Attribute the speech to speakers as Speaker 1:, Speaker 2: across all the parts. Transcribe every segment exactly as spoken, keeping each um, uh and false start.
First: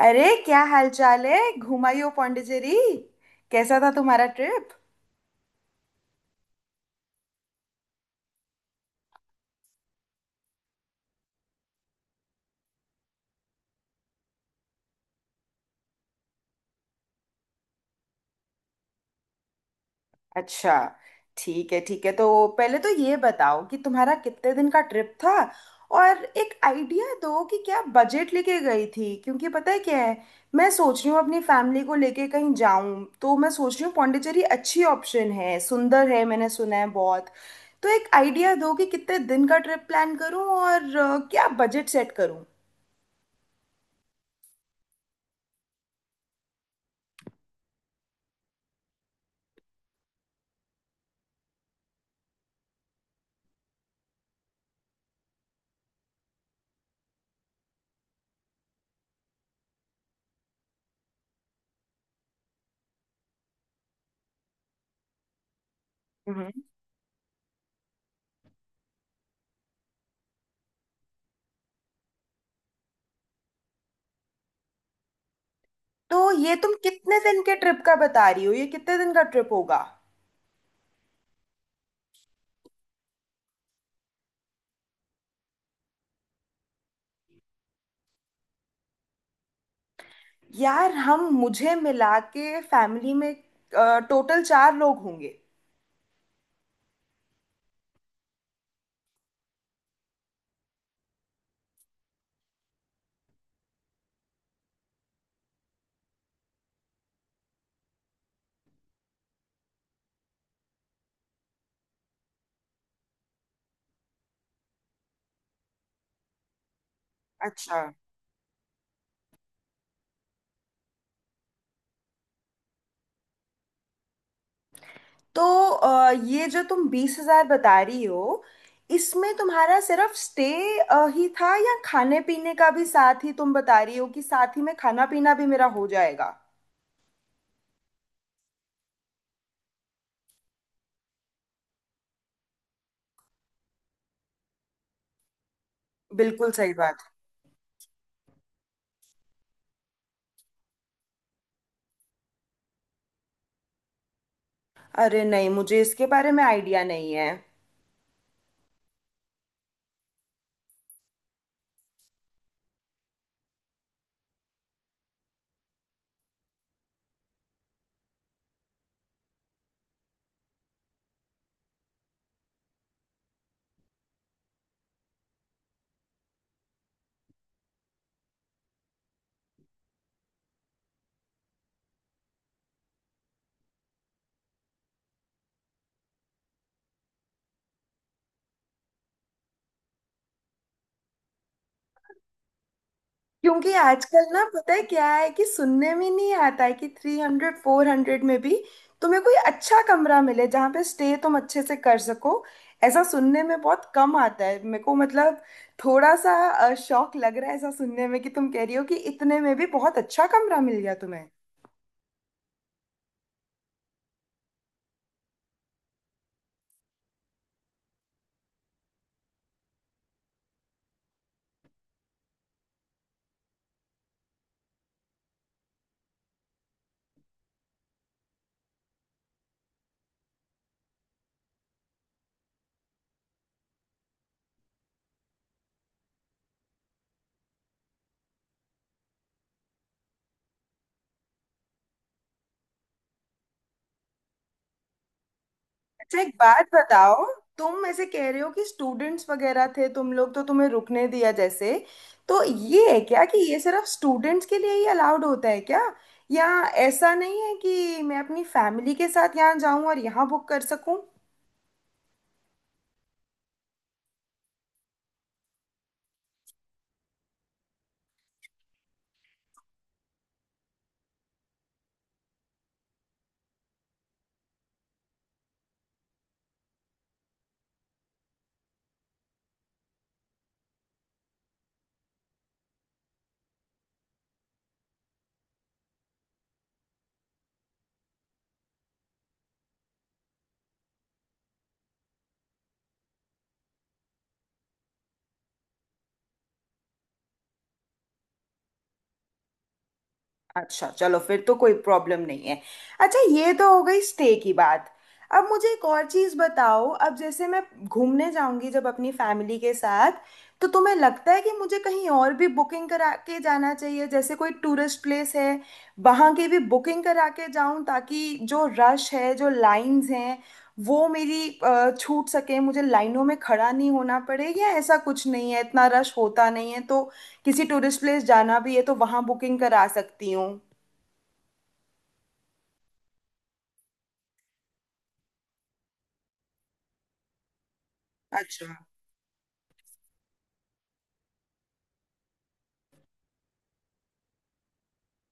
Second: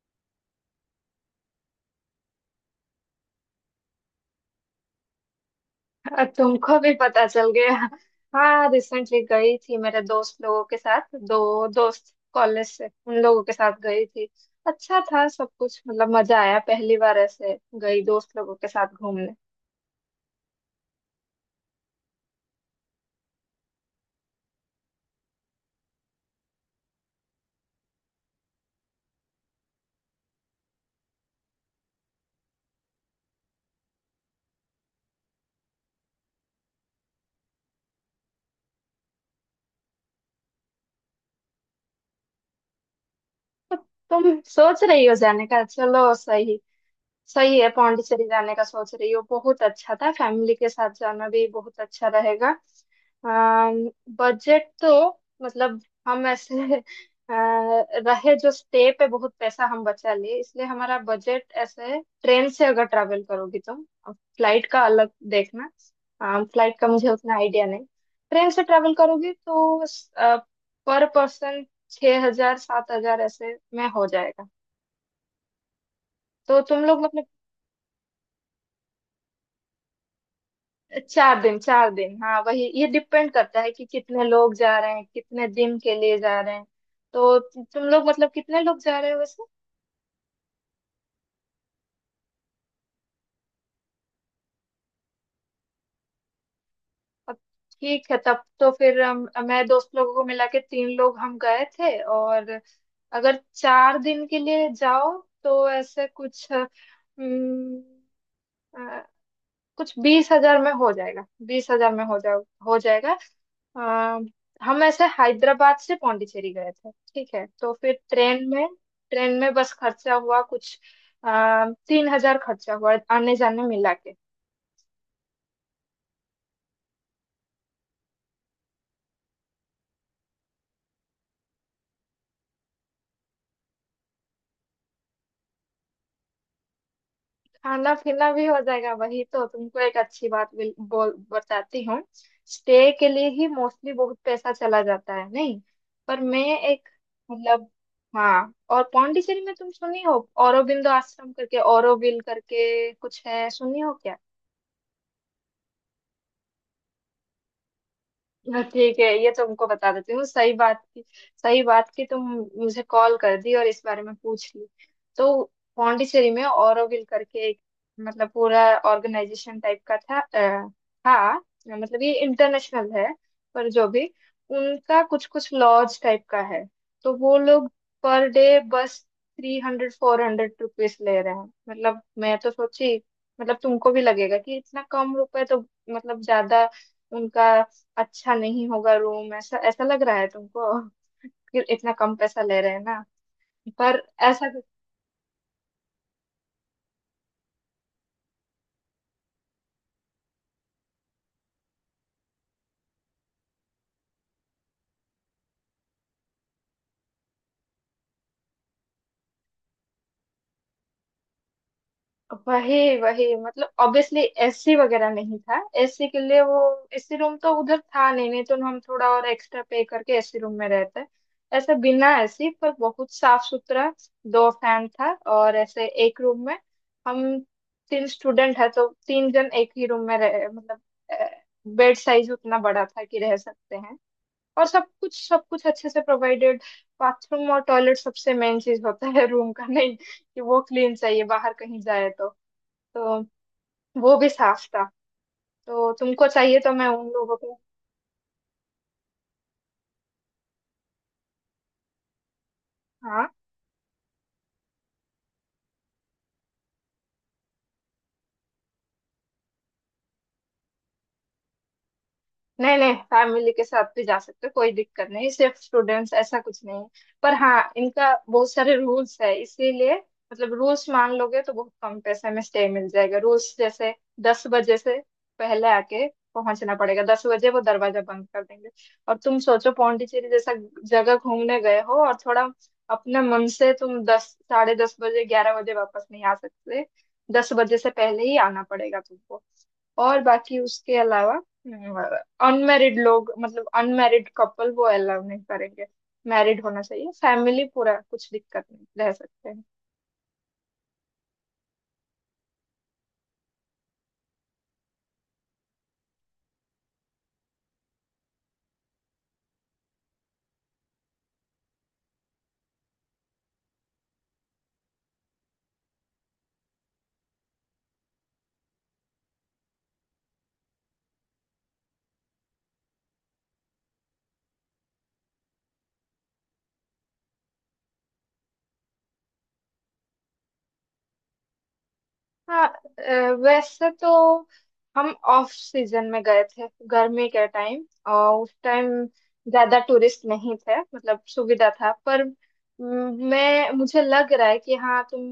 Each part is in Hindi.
Speaker 1: अरे क्या हाल चाल है। घुमाई हो पौंडीचेरी। कैसा था तुम्हारा ट्रिप?
Speaker 2: अ, तुमको भी पता चल गया। हाँ, रिसेंटली गई थी मेरे दोस्त लोगों के साथ, दो दोस्त कॉलेज से, उन लोगों के साथ गई थी। अच्छा था सब कुछ, मतलब मजा आया। पहली बार ऐसे गई दोस्त लोगों के साथ घूमने।
Speaker 1: अच्छा, ठीक है ठीक है तो पहले तो ये बताओ कि तुम्हारा कितने दिन का ट्रिप था। और एक आइडिया दो कि क्या बजट लेके गई थी, क्योंकि पता है क्या है, मैं सोच रही हूँ अपनी फैमिली को लेके कहीं जाऊं। तो मैं सोच रही हूँ पौंडीचेरी अच्छी ऑप्शन है, सुंदर है, मैंने सुना है बहुत। तो एक आइडिया दो कि कितने दिन का ट्रिप प्लान करूं और अ, क्या बजट सेट करूं।
Speaker 2: तो तुम सोच रही हो जाने का, चलो सही। सही है, पौंडीचेरी जाने का सोच रही हो। बहुत अच्छा था, फैमिली के साथ जाना भी बहुत अच्छा रहेगा। बजट तो, मतलब हम ऐसे अ, रहे जो स्टे पे, बहुत पैसा हम बचा लिए इसलिए। हमारा बजट ऐसे, ट्रेन से अगर ट्रैवल करोगी तुम। फ्लाइट का अलग देखना,
Speaker 1: हम्म।
Speaker 2: फ्लाइट का मुझे उतना आइडिया नहीं। ट्रेन से ट्रैवल करोगी तो पर पर्सन छह हजार सात हजार ऐसे में हो जाएगा।
Speaker 1: तो ये
Speaker 2: तो
Speaker 1: तुम
Speaker 2: तुम लोग
Speaker 1: कितने
Speaker 2: मतलब,
Speaker 1: दिन के ट्रिप का बता रही हो? ये कितने दिन का ट्रिप होगा?
Speaker 2: चार दिन। चार दिन, हाँ वही, ये डिपेंड करता है कि कितने लोग जा रहे हैं, कितने दिन के लिए जा रहे हैं। तो तु- तुम लोग मतलब कितने लोग जा रहे हो वैसे।
Speaker 1: यार, हम मुझे मिला के फैमिली में टोटल चार लोग होंगे।
Speaker 2: अब ठीक है। तब तो फिर हम मैं दोस्त लोगों को मिला के तीन लोग हम गए थे। और अगर चार दिन के लिए जाओ तो ऐसे कुछ हम्म, अ, कुछ बीस हजार में हो जाएगा। बीस हजार में हो जा हो जाएगा। अ, हम ऐसे हैदराबाद से पौंडीचेरी गए थे। ठीक है, तो
Speaker 1: अच्छा।
Speaker 2: फिर ट्रेन में ट्रेन में बस खर्चा हुआ कुछ आ, तीन हजार, खर्चा हुआ आने जाने मिला के।
Speaker 1: तो अ, ये जो तुम बीस हज़ार बता रही हो, इसमें तुम्हारा सिर्फ स्टे ही था, या खाने पीने का भी साथ ही तुम बता रही हो कि साथ ही में खाना पीना भी मेरा हो जाएगा?
Speaker 2: खाना पीना भी हो जाएगा। वही तो तुमको एक अच्छी बात बिल- बोल बताती हूँ। स्टे के लिए ही मोस्टली बहुत पैसा चला जाता है, नहीं? पर मैं
Speaker 1: बिल्कुल सही
Speaker 2: एक,
Speaker 1: बात।
Speaker 2: मतलब, हाँ। और पौंडीचेरी में तुम सुनी हो औरोबिंदो आश्रम करके, औरोबिल करके कुछ है, सुनी हो?
Speaker 1: अरे नहीं, मुझे इसके बारे में आइडिया नहीं है।
Speaker 2: हाँ, ठीक है, ये तुमको बता देती हूँ। सही बात की, सही बात की तुम मुझे कॉल कर दी और इस बारे में पूछ ली। तो पौंडीचेरी में ऑरोविल करके एक, मतलब पूरा ऑर्गेनाइजेशन टाइप का था। अ, था मतलब, ये इंटरनेशनल है। पर जो भी, उनका कुछ कुछ लॉज टाइप का है। तो वो लोग पर डे बस three hundred four hundred rupees ले रहे हैं। मतलब मैं तो सोची, मतलब तुमको भी लगेगा कि इतना कम रुपए तो मतलब ज्यादा उनका अच्छा नहीं होगा रूम, ऐसा ऐसा लग रहा है तुमको कि इतना कम पैसा ले रहे हैं ना।
Speaker 1: क्योंकि
Speaker 2: पर
Speaker 1: आजकल ना,
Speaker 2: ऐसा तो,
Speaker 1: पता है क्या है, कि सुनने में नहीं आता है कि थ्री हंड्रेड फोर हंड्रेड में भी तुम्हें कोई अच्छा कमरा मिले जहाँ पे स्टे तुम अच्छे से कर सको। ऐसा सुनने में बहुत कम आता है मेरे को। मतलब थोड़ा सा अ, शौक लग रहा है ऐसा सुनने में, कि तुम कह रही हो कि इतने में भी बहुत अच्छा कमरा मिल गया तुम्हें।
Speaker 2: वही वही, मतलब ऑब्वियसली एसी वगैरह नहीं था। एसी के लिए वो, एसी रूम तो उधर था नहीं, नहीं तो हम थोड़ा और एक्स्ट्रा पे करके एसी रूम में रहते। ऐसा बिना एसी, पर बहुत साफ सुथरा। दो फैन था, और ऐसे एक रूम में हम तीन स्टूडेंट है तो तीन जन एक ही रूम में रह, मतलब बेड साइज उतना बड़ा था कि रह सकते हैं। और सब कुछ सब कुछ अच्छे से प्रोवाइडेड। बाथरूम और टॉयलेट सबसे मेन चीज होता है रूम का, नहीं कि वो क्लीन चाहिए, बाहर कहीं जाए तो तो वो भी साफ था, तो
Speaker 1: अच्छा,
Speaker 2: तुमको
Speaker 1: एक
Speaker 2: चाहिए
Speaker 1: बात
Speaker 2: तो मैं उन
Speaker 1: बताओ।
Speaker 2: लोगों को।
Speaker 1: तुम ऐसे कह रहे हो कि स्टूडेंट्स वगैरह थे तुम लोग, तो तुम्हें रुकने दिया। जैसे तो ये है क्या,
Speaker 2: हाँ।
Speaker 1: कि ये सिर्फ स्टूडेंट्स के लिए ही अलाउड होता है क्या? या ऐसा नहीं है कि मैं अपनी फैमिली के साथ यहाँ जाऊँ और यहाँ बुक कर सकूँ?
Speaker 2: नहीं, नहीं, फैमिली के साथ भी जा सकते हो, कोई दिक्कत नहीं, सिर्फ स्टूडेंट्स ऐसा कुछ नहीं है। पर हाँ, इनका बहुत सारे रूल्स है इसीलिए। मतलब रूल्स मान लोगे तो बहुत कम पैसे में स्टे मिल जाएगा। रूल्स जैसे दस बजे से पहले आके पहुंचना पड़ेगा, दस बजे वो दरवाजा बंद कर देंगे। और तुम सोचो, पौंडीचेरी जैसा जगह घूमने गए हो और थोड़ा अपने मन से, तुम दस, साढ़े दस बजे, ग्यारह बजे वापस नहीं आ सकते। दस बजे से पहले ही आना पड़ेगा तुमको। और बाकी उसके अलावा अनमैरिड लोग, मतलब अनमैरिड कपल वो अलाउ नहीं करेंगे। मैरिड होना चाहिए, फैमिली पूरा, कुछ दिक्कत नहीं, रह सकते हैं।
Speaker 1: अच्छा, चलो फिर तो कोई प्रॉब्लम नहीं है। अच्छा, ये तो हो गई स्टे की बात। अब मुझे एक और चीज़ बताओ। अब जैसे मैं घूमने जाऊंगी जब अपनी फैमिली के साथ, तो तुम्हें लगता है कि मुझे कहीं और भी बुकिंग करा के जाना चाहिए? जैसे कोई टूरिस्ट प्लेस है, वहाँ की भी बुकिंग करा के जाऊं ताकि जो रश है, जो लाइंस हैं, वो मेरी अ, छूट सके, मुझे लाइनों में खड़ा नहीं होना पड़े। या ऐसा कुछ नहीं है, इतना रश होता नहीं है, तो किसी टूरिस्ट प्लेस जाना भी है तो वहां बुकिंग करा सकती हूँ।
Speaker 2: हाँ, अ, वैसे तो हम ऑफ सीजन में गए थे, गर्मी के टाइम, और उस
Speaker 1: अच्छा।
Speaker 2: टाइम ज्यादा टूरिस्ट नहीं थे, मतलब सुविधा था। पर म, मैं मुझे लग रहा है कि हाँ, तुम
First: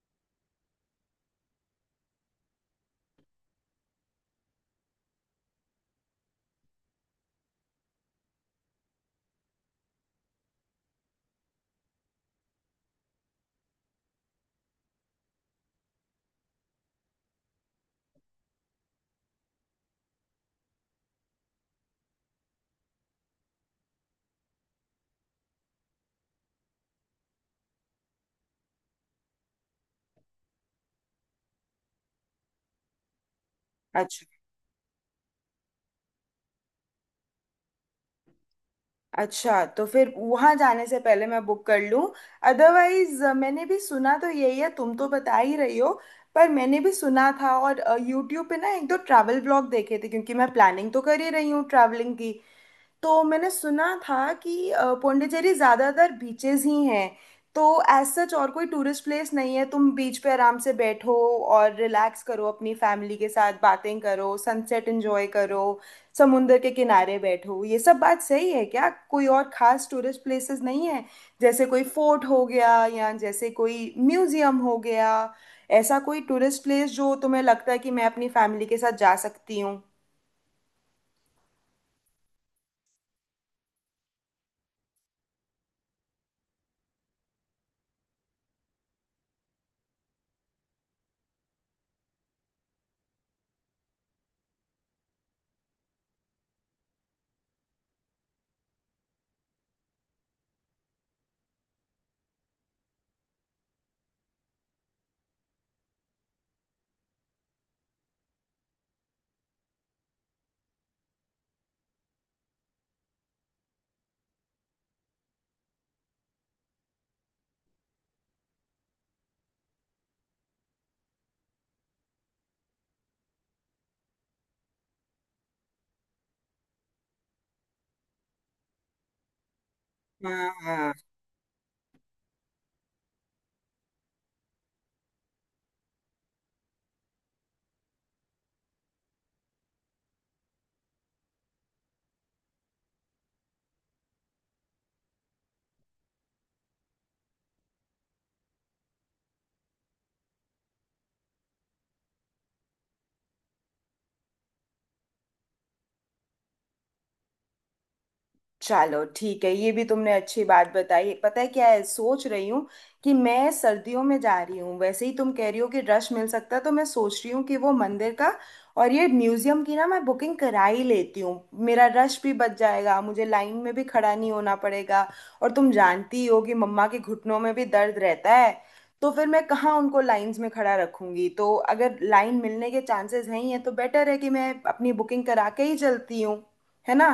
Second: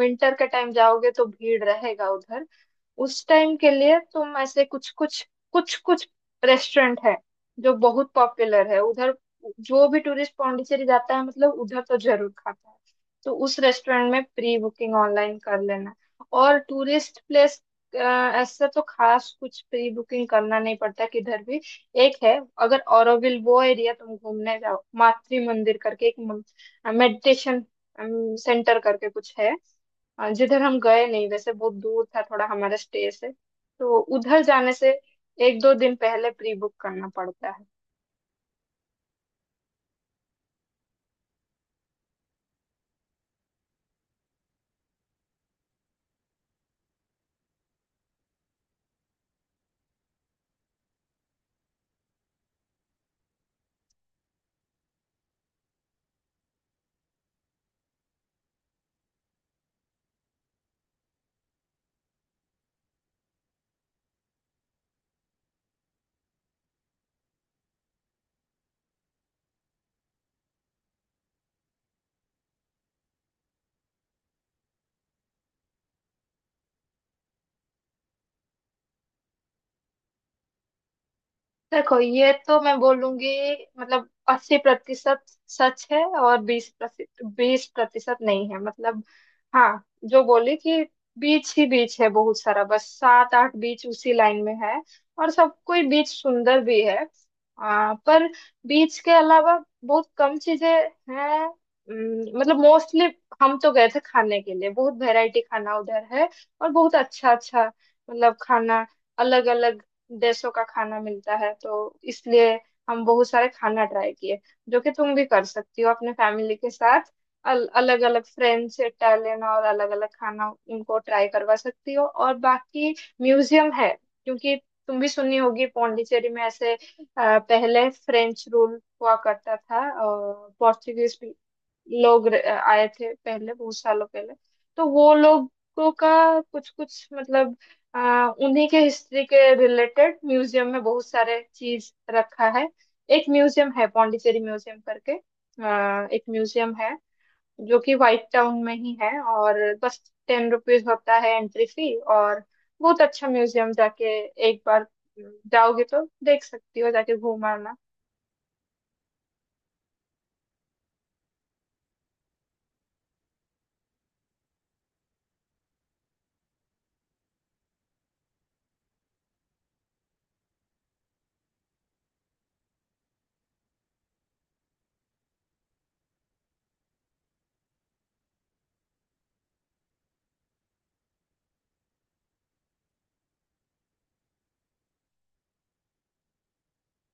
Speaker 2: विंटर के टाइम जाओगे तो भीड़ रहेगा उधर। उस टाइम के लिए तुम ऐसे कुछ कुछ कुछ कुछ रेस्टोरेंट है जो बहुत पॉपुलर है उधर, जो भी टूरिस्ट पांडिचेरी जाता है मतलब उधर तो जरूर खाता है। तो उस रेस्टोरेंट में प्री बुकिंग ऑनलाइन कर लेना। और टूरिस्ट प्लेस ऐसा तो खास कुछ प्री बुकिंग करना नहीं पड़ता किधर भी। एक है, अगर ऑरोविल वो एरिया तुम घूमने जाओ, मातृ मंदिर करके एक मेडिटेशन सेंटर करके कुछ है, अ, जिधर हम गए नहीं, वैसे बहुत दूर था थोड़ा हमारे स्टे से। तो
Speaker 1: अच्छा।
Speaker 2: उधर जाने से एक दो दिन पहले प्री बुक करना पड़ता है।
Speaker 1: अच्छा, तो फिर वहां जाने से पहले मैं बुक कर लूँ। अदरवाइज मैंने भी सुना तो यही है, तुम तो बता ही रही हो, पर मैंने भी सुना था। और यूट्यूब पे ना एक दो ट्रैवल ब्लॉग देखे थे, क्योंकि मैं प्लानिंग तो कर ही रही हूँ ट्रैवलिंग की। तो मैंने सुना था कि अ, पौंडीचेरी ज्यादातर बीचेस ही हैं। तो एज सच और कोई टूरिस्ट प्लेस नहीं है, तुम बीच पे आराम से बैठो और रिलैक्स करो अपनी फैमिली के साथ, बातें करो, सनसेट एंजॉय करो, समुंदर के किनारे बैठो। ये सब बात सही है क्या? कोई और खास टूरिस्ट प्लेसेस नहीं है जैसे कोई फोर्ट हो गया, या जैसे कोई म्यूजियम हो गया, ऐसा कोई टूरिस्ट प्लेस जो तुम्हें लगता है कि मैं अपनी फैमिली के साथ जा सकती हूँ?
Speaker 2: देखो ये तो मैं बोलूंगी, मतलब अस्सी प्रतिशत सच है और बीस बीस प्रतिशत नहीं है, मतलब। हाँ, जो बोली कि बीच ही बीच है बहुत सारा, बस सात आठ बीच उसी लाइन में है, और सब कोई बीच सुंदर भी है। आ, पर बीच के अलावा बहुत कम चीजें हैं, उम, मतलब मोस्टली हम तो गए थे खाने के लिए। बहुत वैरायटी खाना उधर है, और बहुत अच्छा अच्छा, मतलब खाना, अलग अलग देशों का खाना मिलता है, तो इसलिए हम बहुत सारे खाना ट्राई किए जो कि तुम भी कर सकती हो अपने फैमिली के साथ। अल, अलग अलग फ्रेंच इटालियन और अलग अलग खाना उनको ट्राई करवा सकती हो। और बाकी म्यूजियम है, क्योंकि तुम भी सुनी होगी पौंडीचेरी में ऐसे अ, पहले फ्रेंच रूल हुआ करता था
Speaker 1: हाँ
Speaker 2: और
Speaker 1: हाँ।
Speaker 2: पोर्चुगीज लोग र- आए थे पहले, बहुत सालों पहले। तो वो लोगों का कुछ कुछ, मतलब आ, उन्हीं के हिस्ट्री के रिलेटेड म्यूजियम में बहुत सारे चीज रखा है। एक म्यूजियम है पौंडीचेरी म्यूजियम करके, आ, एक म्यूजियम है जो कि व्हाइट टाउन में ही है, और बस टेन रुपीज होता है एंट्री फी। और बहुत अच्छा म्यूजियम, जाके एक बार जाओगे तो देख सकती हो, जाके घूम आना।
Speaker 1: चलो ठीक है, ये भी तुमने अच्छी बात बताई। पता है क्या है, सोच रही हूँ कि मैं सर्दियों में जा रही हूँ, वैसे ही तुम कह रही हो कि रश मिल सकता है, तो मैं सोच रही हूँ कि वो मंदिर का और ये म्यूजियम की ना, मैं बुकिंग करा ही लेती हूँ। मेरा रश भी बच जाएगा, मुझे लाइन में भी खड़ा नहीं होना पड़ेगा। और तुम जानती ही हो कि मम्मा के घुटनों में भी दर्द रहता है, तो फिर मैं कहाँ उनको लाइंस में खड़ा रखूंगी। तो अगर लाइन मिलने के चांसेस हैं ही हैं, तो बेटर है कि मैं अपनी बुकिंग करा के ही चलती हूँ, है ना?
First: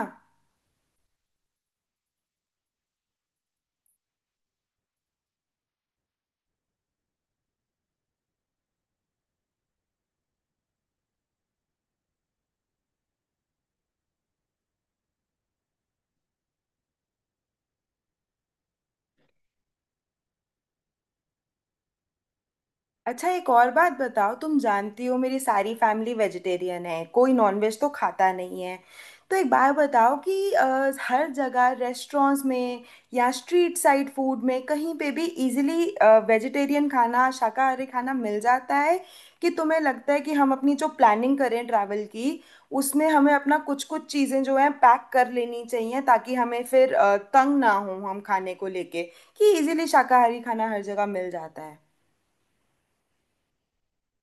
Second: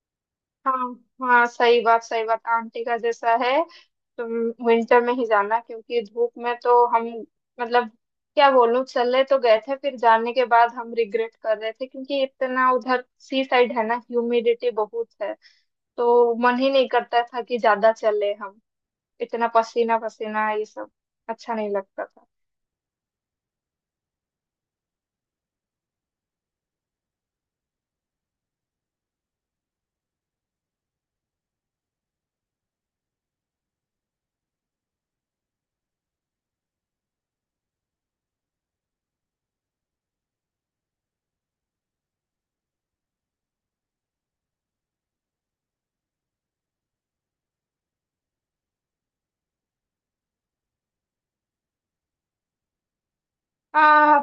Speaker 2: हाँ हाँ, सही बात, सही बात, आंटी का जैसा है। तुम विंटर में ही जाना, क्योंकि धूप में तो हम, मतलब क्या बोलूं, चले तो गए थे, फिर जाने के बाद हम रिग्रेट कर रहे थे क्योंकि इतना उधर सी साइड है ना, ह्यूमिडिटी बहुत है। तो मन ही नहीं करता था कि ज्यादा चले हम, इतना पसीना पसीना ये सब अच्छा नहीं लगता था।
Speaker 1: अच्छा, एक और बात बताओ। तुम जानती हो मेरी सारी फैमिली वेजिटेरियन है, कोई नॉनवेज तो खाता नहीं है। तो एक बात बताओ कि अ, हर जगह रेस्टोरेंट्स में या स्ट्रीट साइड फूड में कहीं पे भी इजीली वेजिटेरियन खाना, शाकाहारी खाना मिल जाता है? कि तुम्हें लगता है कि हम अपनी जो प्लानिंग करें ट्रैवल की, उसमें हमें अपना कुछ कुछ चीज़ें जो है पैक कर लेनी चाहिए, ताकि हमें फिर अ, तंग ना हो हम खाने को लेके? कि इजीली शाकाहारी खाना हर जगह मिल जाता है?
Speaker 2: आ,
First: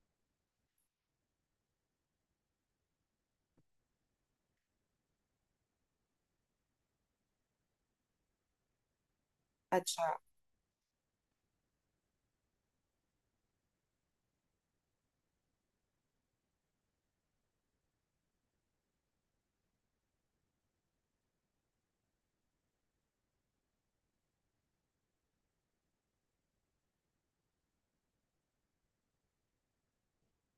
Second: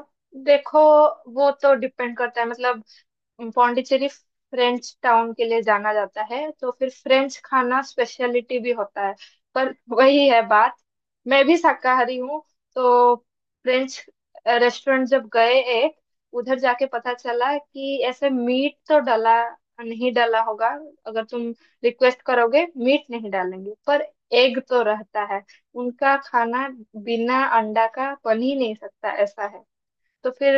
Speaker 2: देखो, वो तो डिपेंड करता है। मतलब पौंडीचेरी फ्रेंच टाउन के लिए जाना जाता है, तो फिर फ्रेंच खाना स्पेशलिटी भी होता है। पर
Speaker 1: अच्छा।
Speaker 2: वही है बात, मैं भी शाकाहारी हूँ। तो फ्रेंच रेस्टोरेंट जब गए एक, उधर जाके पता चला कि ऐसे मीट तो डाला, नहीं डाला होगा अगर तुम रिक्वेस्ट करोगे, मीट नहीं डालेंगे, पर एग तो रहता है। उनका खाना बिना अंडा का बन ही नहीं सकता, ऐसा है। तो फिर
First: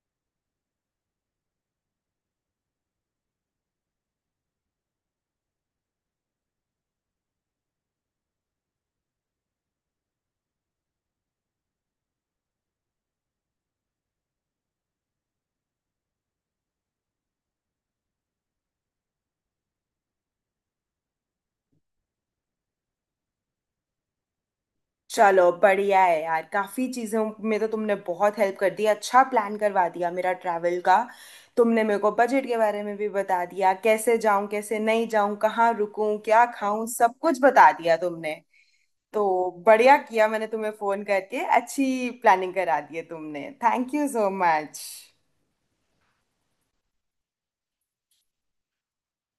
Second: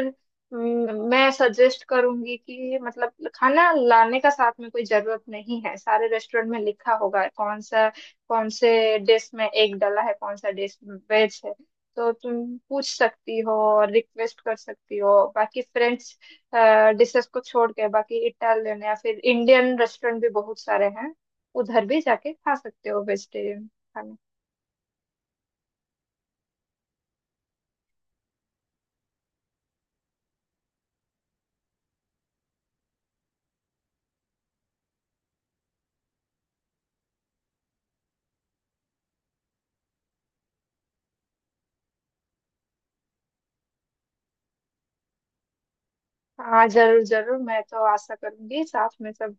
Speaker 2: हम्म, मैं सजेस्ट करूंगी कि मतलब खाना लाने का साथ में कोई जरूरत नहीं है। सारे रेस्टोरेंट में लिखा होगा कौन सा कौन से डिश में एग डला है, कौन सा डिश वेज है। तो तुम पूछ सकती हो और रिक्वेस्ट कर सकती हो। बाकी फ्रेंच डिशेस को छोड़ के बाकी इटालियन या फिर इंडियन रेस्टोरेंट भी बहुत सारे हैं, उधर भी जाके खा सकते हो वेजिटेरियन खाना।
Speaker 1: चलो बढ़िया है यार, काफ़ी चीज़ों में तो तुमने बहुत हेल्प कर दी, अच्छा प्लान करवा दिया मेरा ट्रैवल का। तुमने मेरे को बजट के बारे में भी बता दिया, कैसे जाऊं, कैसे नहीं जाऊं, कहाँ रुकूं, क्या खाऊं, सब कुछ बता दिया तुमने। तो बढ़िया किया मैंने तुम्हें फ़ोन करके, अच्छी प्लानिंग करा दी है तुमने, थैंक यू सो मच।
Speaker 2: हाँ जरूर जरूर, मैं तो आशा करूंगी, साथ में सब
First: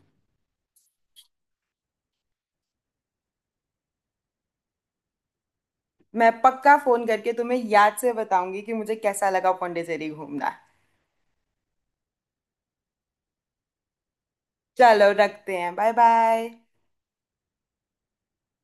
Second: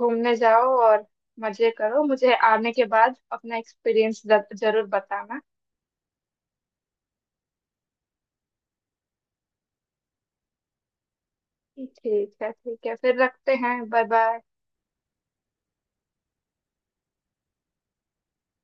Speaker 2: घूमने जाओ और मजे करो। मुझे आने के बाद अपना एक्सपीरियंस जरूर बताना।
Speaker 1: मैं पक्का फ़ोन करके तुम्हें याद से बताऊंगी कि मुझे कैसा लगा पौंडीचेरी घूमना।
Speaker 2: ठीक है, ठीक है, फिर रखते हैं। Bye bye.
Speaker 1: चलो रखते हैं, बाय बाय।